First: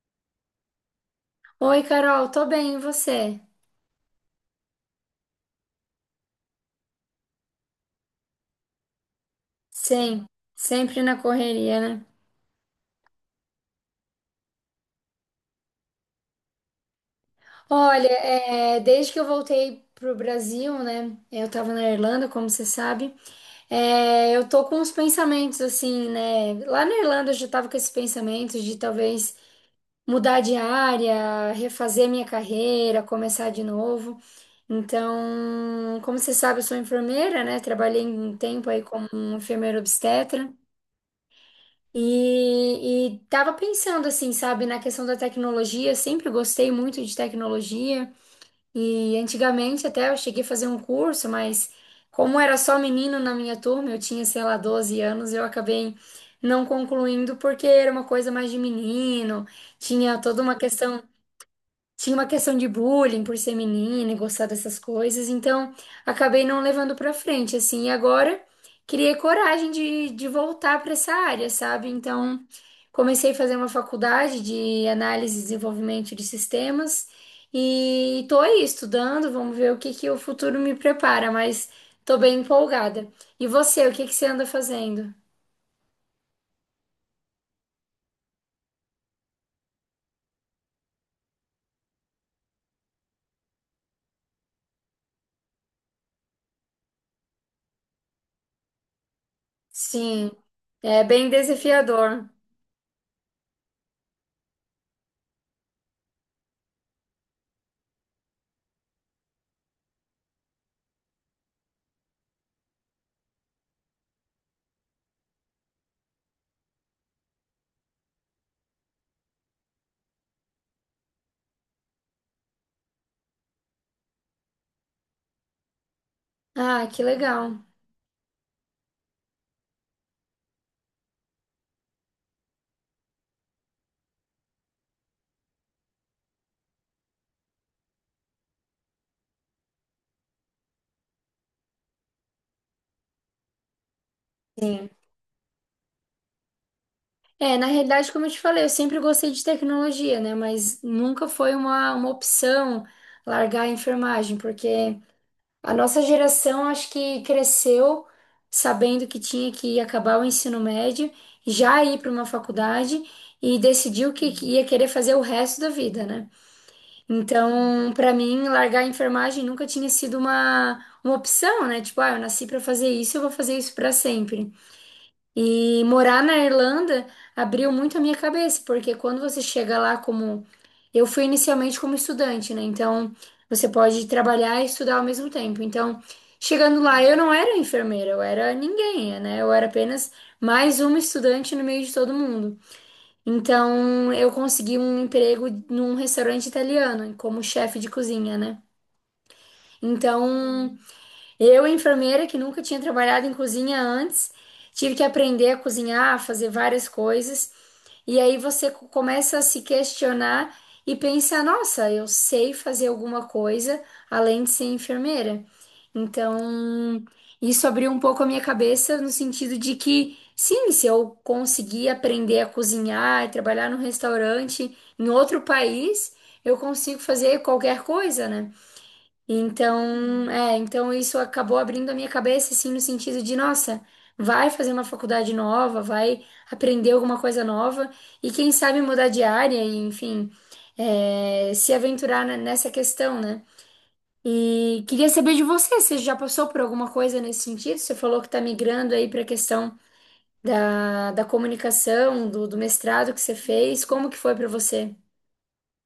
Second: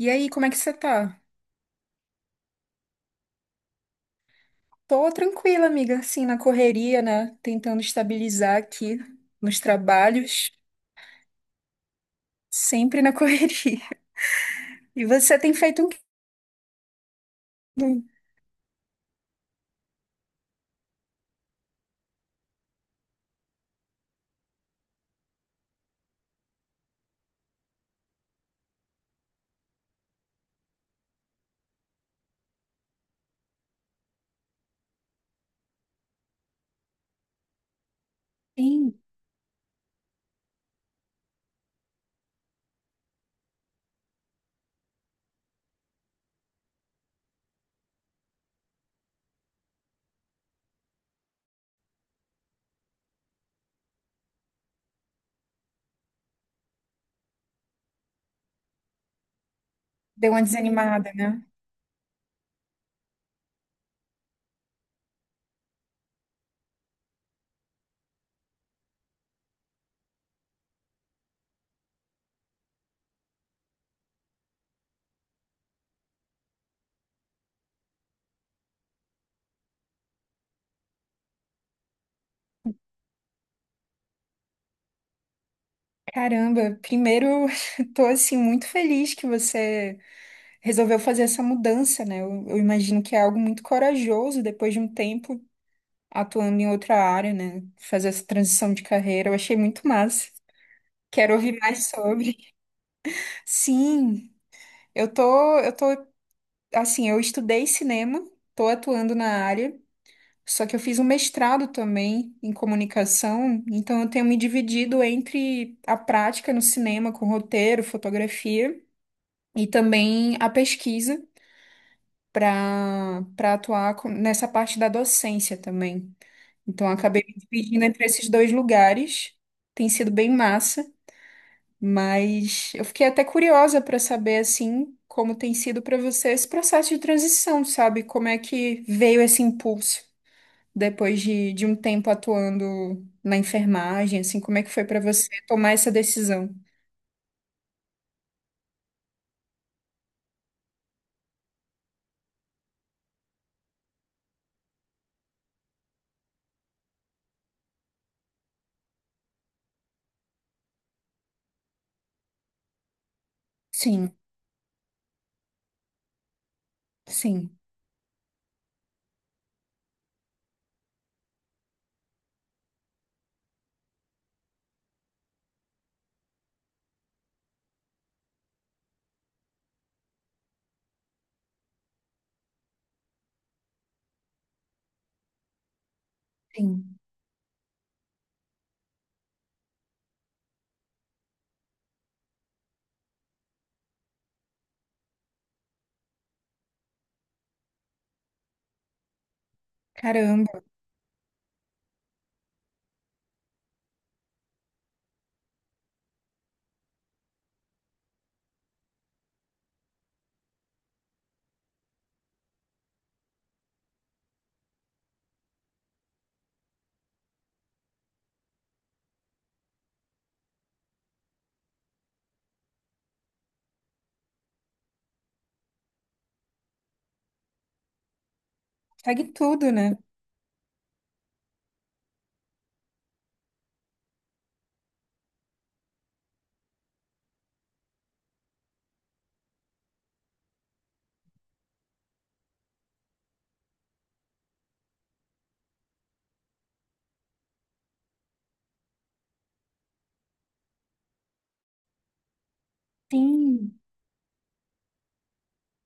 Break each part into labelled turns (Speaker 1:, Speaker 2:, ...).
Speaker 1: E aí, como é que você tá?
Speaker 2: Oi, Carol, tô bem, e você?
Speaker 1: Tô tranquila, amiga, assim, na correria, né? Tentando estabilizar aqui nos
Speaker 2: Sim,
Speaker 1: trabalhos,
Speaker 2: sempre na correria, né?
Speaker 1: sempre na correria. E você tem feito um... quê?
Speaker 2: Olha, desde que eu voltei pro Brasil, né? Eu tava na Irlanda, como você sabe. Eu tô com uns pensamentos assim, né? Lá na Irlanda eu já tava com esses pensamentos de talvez mudar de área, refazer minha carreira, começar de novo. Então, como você sabe, eu sou enfermeira, né? Trabalhei um tempo aí
Speaker 1: Sim,
Speaker 2: como um enfermeira obstetra. E tava pensando assim, sabe, na questão da tecnologia, sempre gostei muito de tecnologia. E antigamente até eu cheguei a fazer um curso, mas como era só menino na minha turma, eu tinha, sei lá, 12 anos, eu acabei não concluindo porque era uma coisa mais de menino, tinha
Speaker 1: deu
Speaker 2: toda
Speaker 1: uma
Speaker 2: uma questão,
Speaker 1: desanimada, né?
Speaker 2: tinha uma questão de bullying por ser menina e gostar dessas coisas, então acabei não levando pra frente, assim, e agora criei coragem de voltar pra essa área, sabe? Então comecei a fazer uma faculdade de análise e desenvolvimento de sistemas e tô aí estudando, vamos ver o que que o futuro me prepara, mas tô bem empolgada. E você, o que que você anda fazendo?
Speaker 1: Caramba, primeiro, tô, assim, muito feliz que você resolveu fazer essa mudança, né? Eu imagino que é algo muito corajoso depois de um tempo atuando em outra área, né? Fazer essa transição de carreira, eu achei muito massa.
Speaker 2: Sim, é bem
Speaker 1: Quero ouvir mais
Speaker 2: desafiador.
Speaker 1: sobre. Sim. Eu tô, assim, eu estudei cinema, tô atuando na área, só que eu fiz um mestrado também em comunicação, então eu tenho me dividido entre a prática no cinema com roteiro, fotografia e também a pesquisa para nessa parte da docência também. Então
Speaker 2: Ah,
Speaker 1: eu
Speaker 2: que
Speaker 1: acabei me
Speaker 2: legal.
Speaker 1: dividindo entre esses dois lugares, tem sido bem massa. Mas eu fiquei até curiosa para saber assim como tem sido para você esse processo de transição, sabe? Como é que veio esse impulso depois de um tempo atuando na enfermagem, assim, como é que foi
Speaker 2: Sim.
Speaker 1: para você tomar essa decisão?
Speaker 2: É, na realidade, como eu te falei, eu sempre gostei de tecnologia, né? Mas nunca foi uma opção largar a enfermagem, porque a nossa geração acho que cresceu sabendo que tinha que acabar o ensino médio, já ir para uma faculdade e decidiu
Speaker 1: Sim,
Speaker 2: que ia querer fazer o resto da vida, né?
Speaker 1: sim,
Speaker 2: Então, para mim, largar a enfermagem nunca tinha sido uma opção, né? Tipo, ah, eu nasci para fazer isso, eu vou fazer isso para sempre. E morar na Irlanda abriu muito a minha cabeça, porque quando você chega lá como. Eu fui inicialmente como estudante, né? Então você pode trabalhar e estudar ao mesmo tempo. Então, chegando
Speaker 1: sim.
Speaker 2: lá, eu não era enfermeira, eu era ninguém, né? Eu era apenas mais uma estudante no meio de todo mundo. Então, eu consegui um emprego num restaurante italiano, como chefe de cozinha, né?
Speaker 1: Caramba,
Speaker 2: Então, eu, enfermeira que nunca tinha trabalhado em cozinha antes, tive que aprender a cozinhar, a fazer várias coisas, e aí você começa a se questionar e pensar: nossa, eu sei fazer alguma coisa além de ser enfermeira. Então, isso abriu um pouco a minha cabeça no sentido de que, sim, se eu conseguir aprender a cozinhar e trabalhar num restaurante em outro país, eu consigo fazer qualquer coisa, né?
Speaker 1: segue tudo, né?
Speaker 2: Então, isso acabou abrindo a minha cabeça, assim, no sentido de, nossa, vai fazer uma faculdade nova, vai aprender alguma coisa nova e quem sabe mudar de área e, enfim, se aventurar nessa questão, né? E queria saber de você, você já passou por alguma coisa nesse sentido? Você falou que está migrando aí para a questão da comunicação, do mestrado que você
Speaker 1: Sim.
Speaker 2: fez, como que foi para você?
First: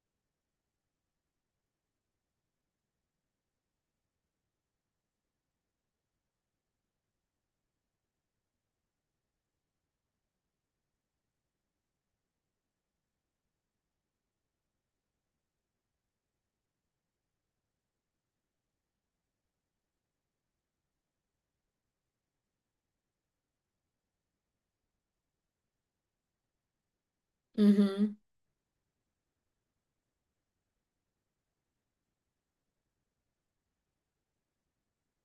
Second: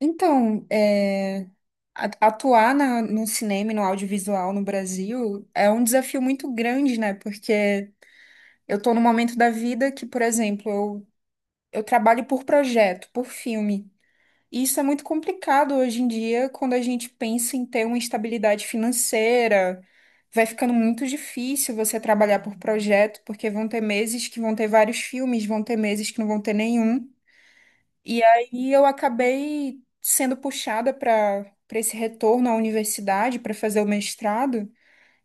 Speaker 1: Então, é, atuar no cinema e no audiovisual no Brasil é um desafio muito grande, né? Porque eu tô num momento da vida que, por exemplo, eu trabalho por projeto, por filme. E isso é muito complicado hoje em dia, quando a gente pensa em ter uma estabilidade financeira. Vai ficando muito difícil você trabalhar por projeto, porque vão ter meses que vão ter vários filmes, vão ter meses que não vão ter nenhum.
Speaker 2: Uhum.
Speaker 1: E aí eu acabei sendo puxada para esse retorno à universidade, para fazer o mestrado,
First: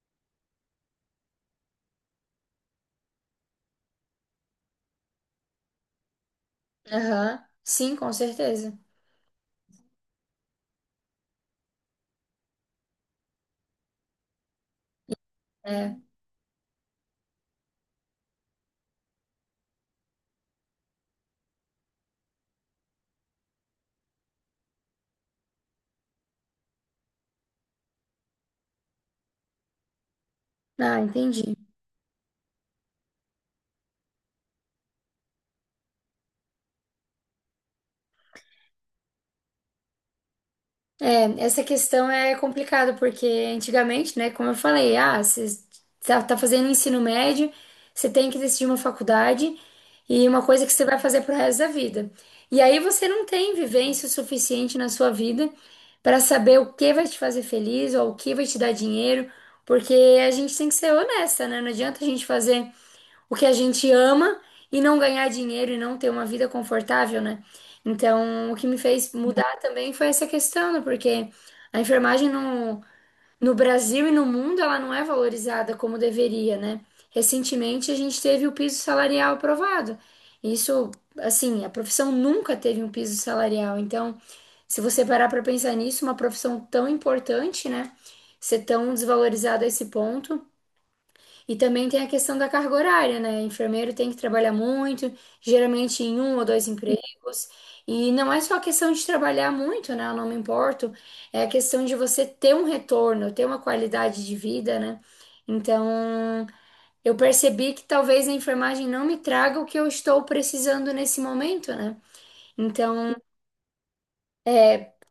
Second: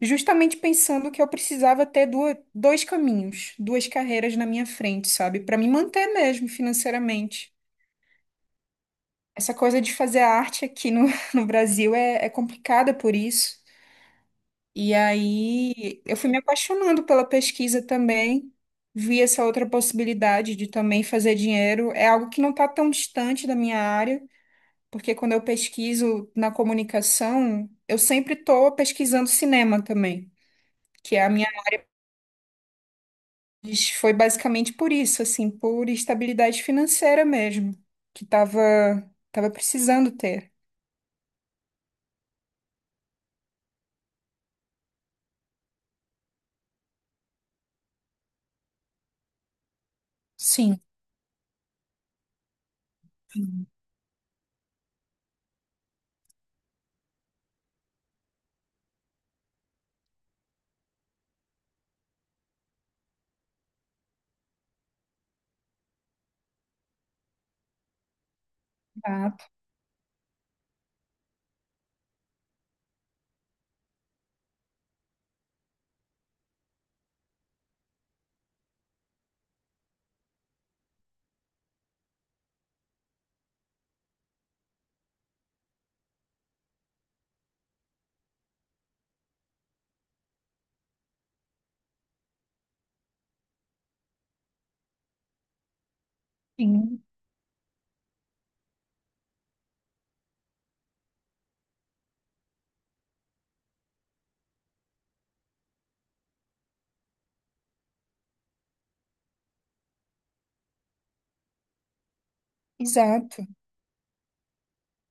Speaker 1: justamente pensando que eu precisava ter duas, dois caminhos, duas carreiras na minha frente, sabe? Para me manter mesmo
Speaker 2: Aham.
Speaker 1: financeiramente.
Speaker 2: Sim, com certeza.
Speaker 1: Essa coisa de fazer arte aqui no, no Brasil é, é complicada por isso. E
Speaker 2: É.
Speaker 1: aí eu fui me apaixonando pela pesquisa também, vi essa outra possibilidade de também fazer dinheiro. É algo que não está tão distante da minha área, porque quando eu pesquiso na comunicação, eu sempre estou pesquisando cinema também,
Speaker 2: Ah,
Speaker 1: que é a minha
Speaker 2: entendi.
Speaker 1: foi basicamente por isso, assim, por estabilidade financeira mesmo, que estava tava tava precisando ter.
Speaker 2: É, essa questão é complicada, porque antigamente, né, como eu falei, ah, você tá fazendo ensino médio, você tem que decidir uma faculdade e uma coisa que
Speaker 1: Sim.
Speaker 2: você vai fazer pro resto da vida. E aí você não tem vivência o suficiente na sua vida para saber o que vai te fazer feliz ou o que vai te dar dinheiro, porque a gente tem que ser honesta, né? Não adianta a gente fazer o que a gente ama e não ganhar dinheiro e não ter uma vida confortável, né? Então, o que me fez
Speaker 1: Ah,
Speaker 2: mudar também foi essa questão, né? Porque a enfermagem no Brasil e no mundo, ela não é valorizada como deveria, né? Recentemente, a gente teve o piso salarial aprovado. Isso, assim, a profissão nunca teve um piso salarial. Então, se você parar para pensar nisso, uma profissão tão importante, né? Ser tão desvalorizada a esse ponto. E também tem a questão da carga horária, né? Enfermeiro tem que trabalhar muito, geralmente em um ou dois
Speaker 1: sim.
Speaker 2: empregos. E não é só a questão de trabalhar muito, né? Eu não me importo. É a questão de você ter um retorno, ter uma qualidade de vida, né? Então, eu percebi que talvez a enfermagem não me traga o que eu estou precisando nesse momento, né? Então,
Speaker 1: Exato.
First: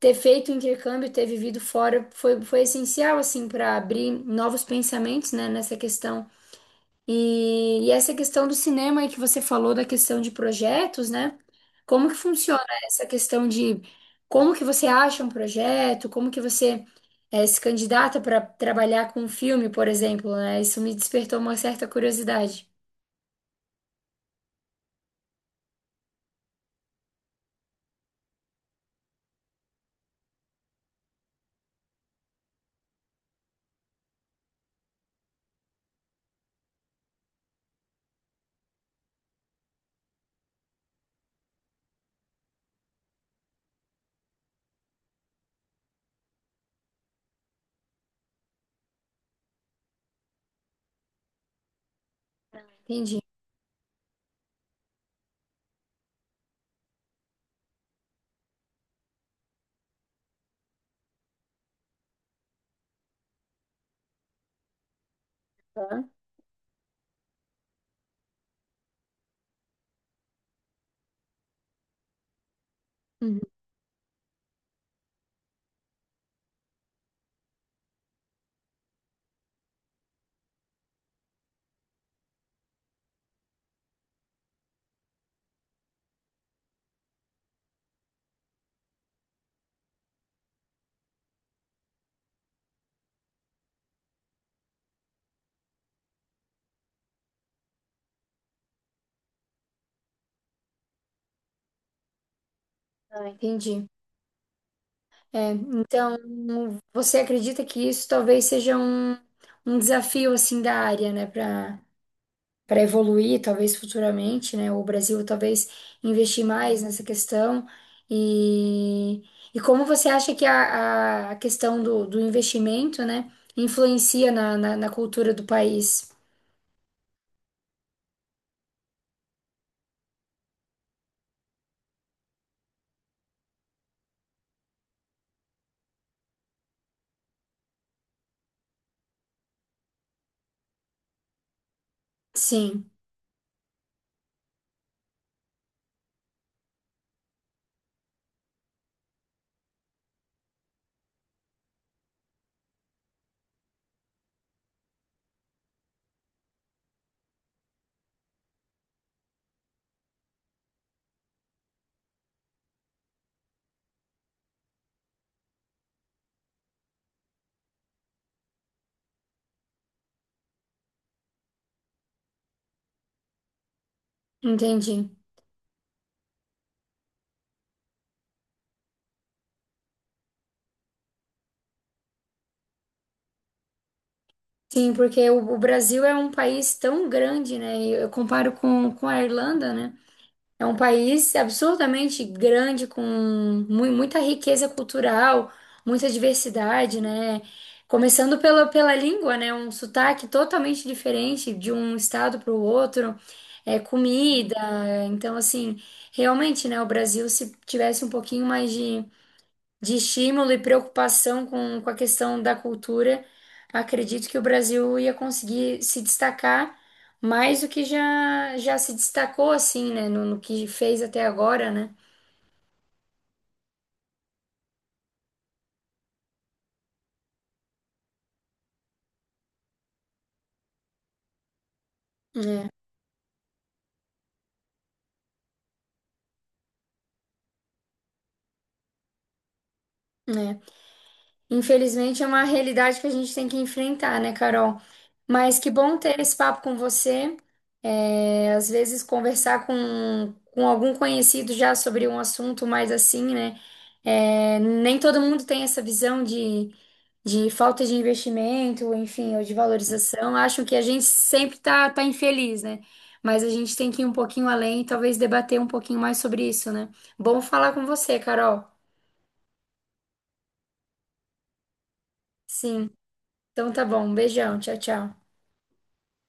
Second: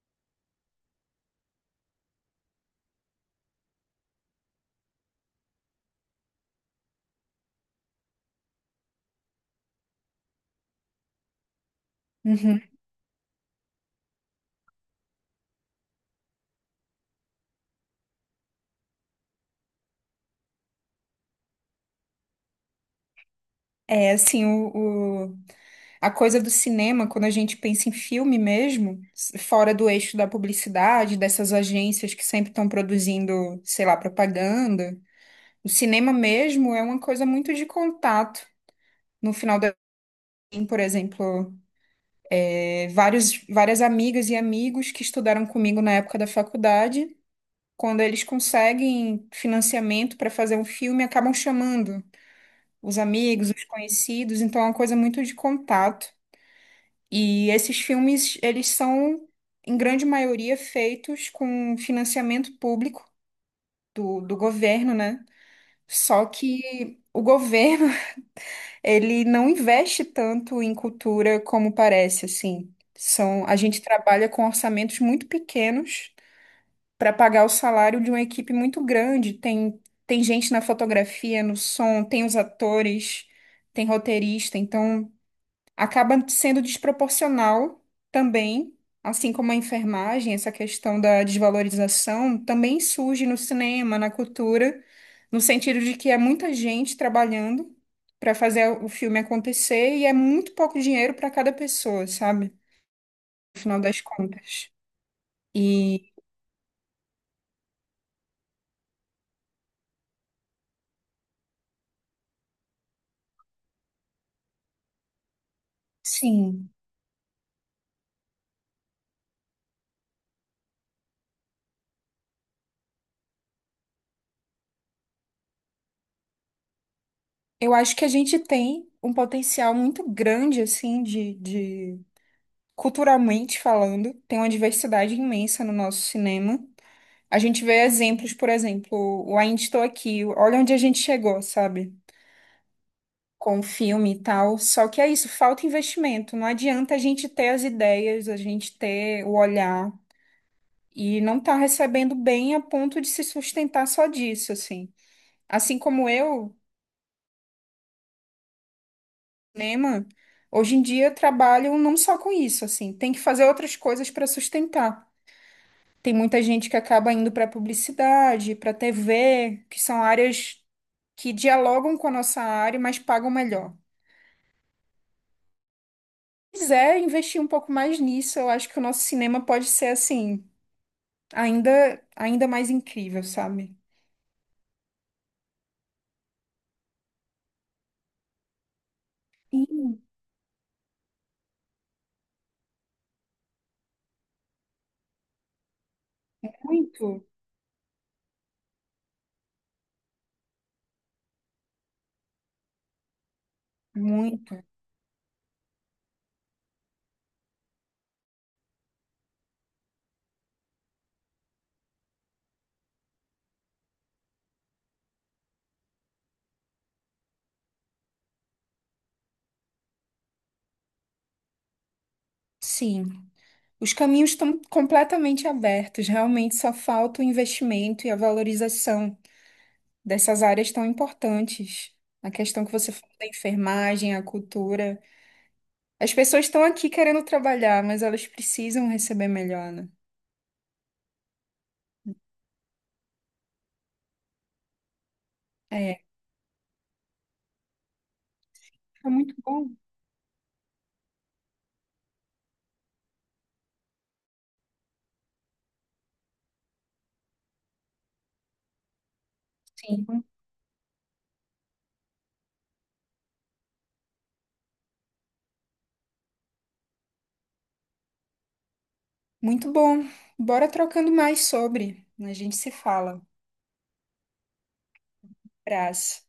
Speaker 2: ter feito o intercâmbio, ter vivido fora foi, foi essencial, assim, para abrir novos pensamentos, né? Nessa questão. E essa questão do cinema aí que você falou da questão de projetos, né? Como que
Speaker 1: Uhum.
Speaker 2: funciona essa questão de como que você acha um projeto, como que você se candidata para trabalhar com um filme, por exemplo, né? Isso me despertou uma certa curiosidade.
Speaker 1: É assim, a coisa do cinema, quando a gente pensa em filme mesmo, fora do eixo da publicidade, dessas agências que sempre estão produzindo, sei lá, propaganda, o cinema mesmo é uma coisa muito de contato. No final da, por exemplo, vários, várias amigas e amigos que estudaram comigo na época da faculdade, quando eles conseguem financiamento para fazer um filme, acabam chamando os
Speaker 2: Entendi.
Speaker 1: amigos, os conhecidos, então é uma coisa muito de contato. E esses filmes, eles são, em grande maioria, feitos com financiamento público do governo, né?
Speaker 2: Tá.
Speaker 1: Só que o governo, ele não investe tanto em cultura como parece, assim.
Speaker 2: Uhum.
Speaker 1: A gente trabalha com orçamentos muito pequenos para pagar o salário de uma equipe muito grande. Tem gente na fotografia, no som, tem os atores, tem roteirista, então acaba sendo desproporcional também, assim como a enfermagem, essa questão da desvalorização também surge no cinema, na cultura, no sentido de que é muita gente trabalhando para fazer o filme acontecer e é muito pouco dinheiro para cada pessoa, sabe?
Speaker 2: Ah,
Speaker 1: No final
Speaker 2: entendi.
Speaker 1: das contas.
Speaker 2: É,
Speaker 1: E
Speaker 2: então, você acredita que isso talvez seja um desafio assim da área, né? Para evoluir, talvez futuramente, né? O Brasil talvez investir
Speaker 1: sim,
Speaker 2: mais nessa questão. E, e como você acha que a a questão do investimento, né, influencia na cultura do país?
Speaker 1: eu acho que a gente tem um potencial muito grande, assim, de culturalmente falando, tem uma diversidade imensa no nosso cinema. A gente vê exemplos, por exemplo, o Ainda Estou Aqui, olha onde a gente chegou, sabe?
Speaker 2: Sim,
Speaker 1: Com o filme e tal. Só que é isso, falta investimento. Não adianta a gente ter as ideias, a gente ter o olhar e não tá recebendo bem a ponto de se sustentar só disso, assim. Assim como eu, cinema, hoje em dia trabalho não só com isso, assim, tem que fazer outras coisas para sustentar. Tem muita gente que acaba indo para publicidade, para TV, que são áreas que dialogam com a nossa área, mas pagam melhor.
Speaker 2: entendi.
Speaker 1: Se quiser investir um pouco mais nisso, eu acho que o nosso cinema pode ser assim, ainda, ainda mais incrível, sabe?
Speaker 2: Sim, porque o Brasil é um país tão grande, né? E eu comparo com a Irlanda, né?
Speaker 1: Sim,
Speaker 2: É um país absurdamente grande, com muita riqueza cultural, muita diversidade,
Speaker 1: muito,
Speaker 2: né? Começando pela língua, né? Um sotaque totalmente diferente de um estado para o outro, é, comida.
Speaker 1: muito.
Speaker 2: Então, assim, realmente, né? O Brasil, se tivesse um pouquinho mais de estímulo e preocupação com a questão da cultura, acredito que o Brasil ia conseguir se destacar mais do que já se destacou, assim, né? No que fez até agora, né?
Speaker 1: Sim, os caminhos estão completamente abertos, realmente só falta o investimento e a valorização dessas áreas tão importantes. A questão
Speaker 2: É,
Speaker 1: que você falou da enfermagem, a cultura. As pessoas estão aqui querendo trabalhar, mas elas precisam receber melhor, né?
Speaker 2: é. Infelizmente é uma realidade que a gente tem que enfrentar, né, Carol? Mas que bom
Speaker 1: É,
Speaker 2: ter esse papo com você. É, às vezes
Speaker 1: foi muito
Speaker 2: conversar
Speaker 1: bom.
Speaker 2: com algum conhecido já sobre um assunto mais assim, né? É, nem todo mundo tem essa visão de falta de investimento, enfim, ou de
Speaker 1: Sim.
Speaker 2: valorização. Acham que a gente sempre tá infeliz, né? Mas a gente tem que ir um pouquinho além e talvez debater um pouquinho mais sobre isso, né? Bom falar com você, Carol.
Speaker 1: Muito bom. Bora trocando mais sobre. A gente se
Speaker 2: Sim.
Speaker 1: fala.
Speaker 2: Então tá bom. Um beijão. Tchau, tchau.
Speaker 1: Abraço.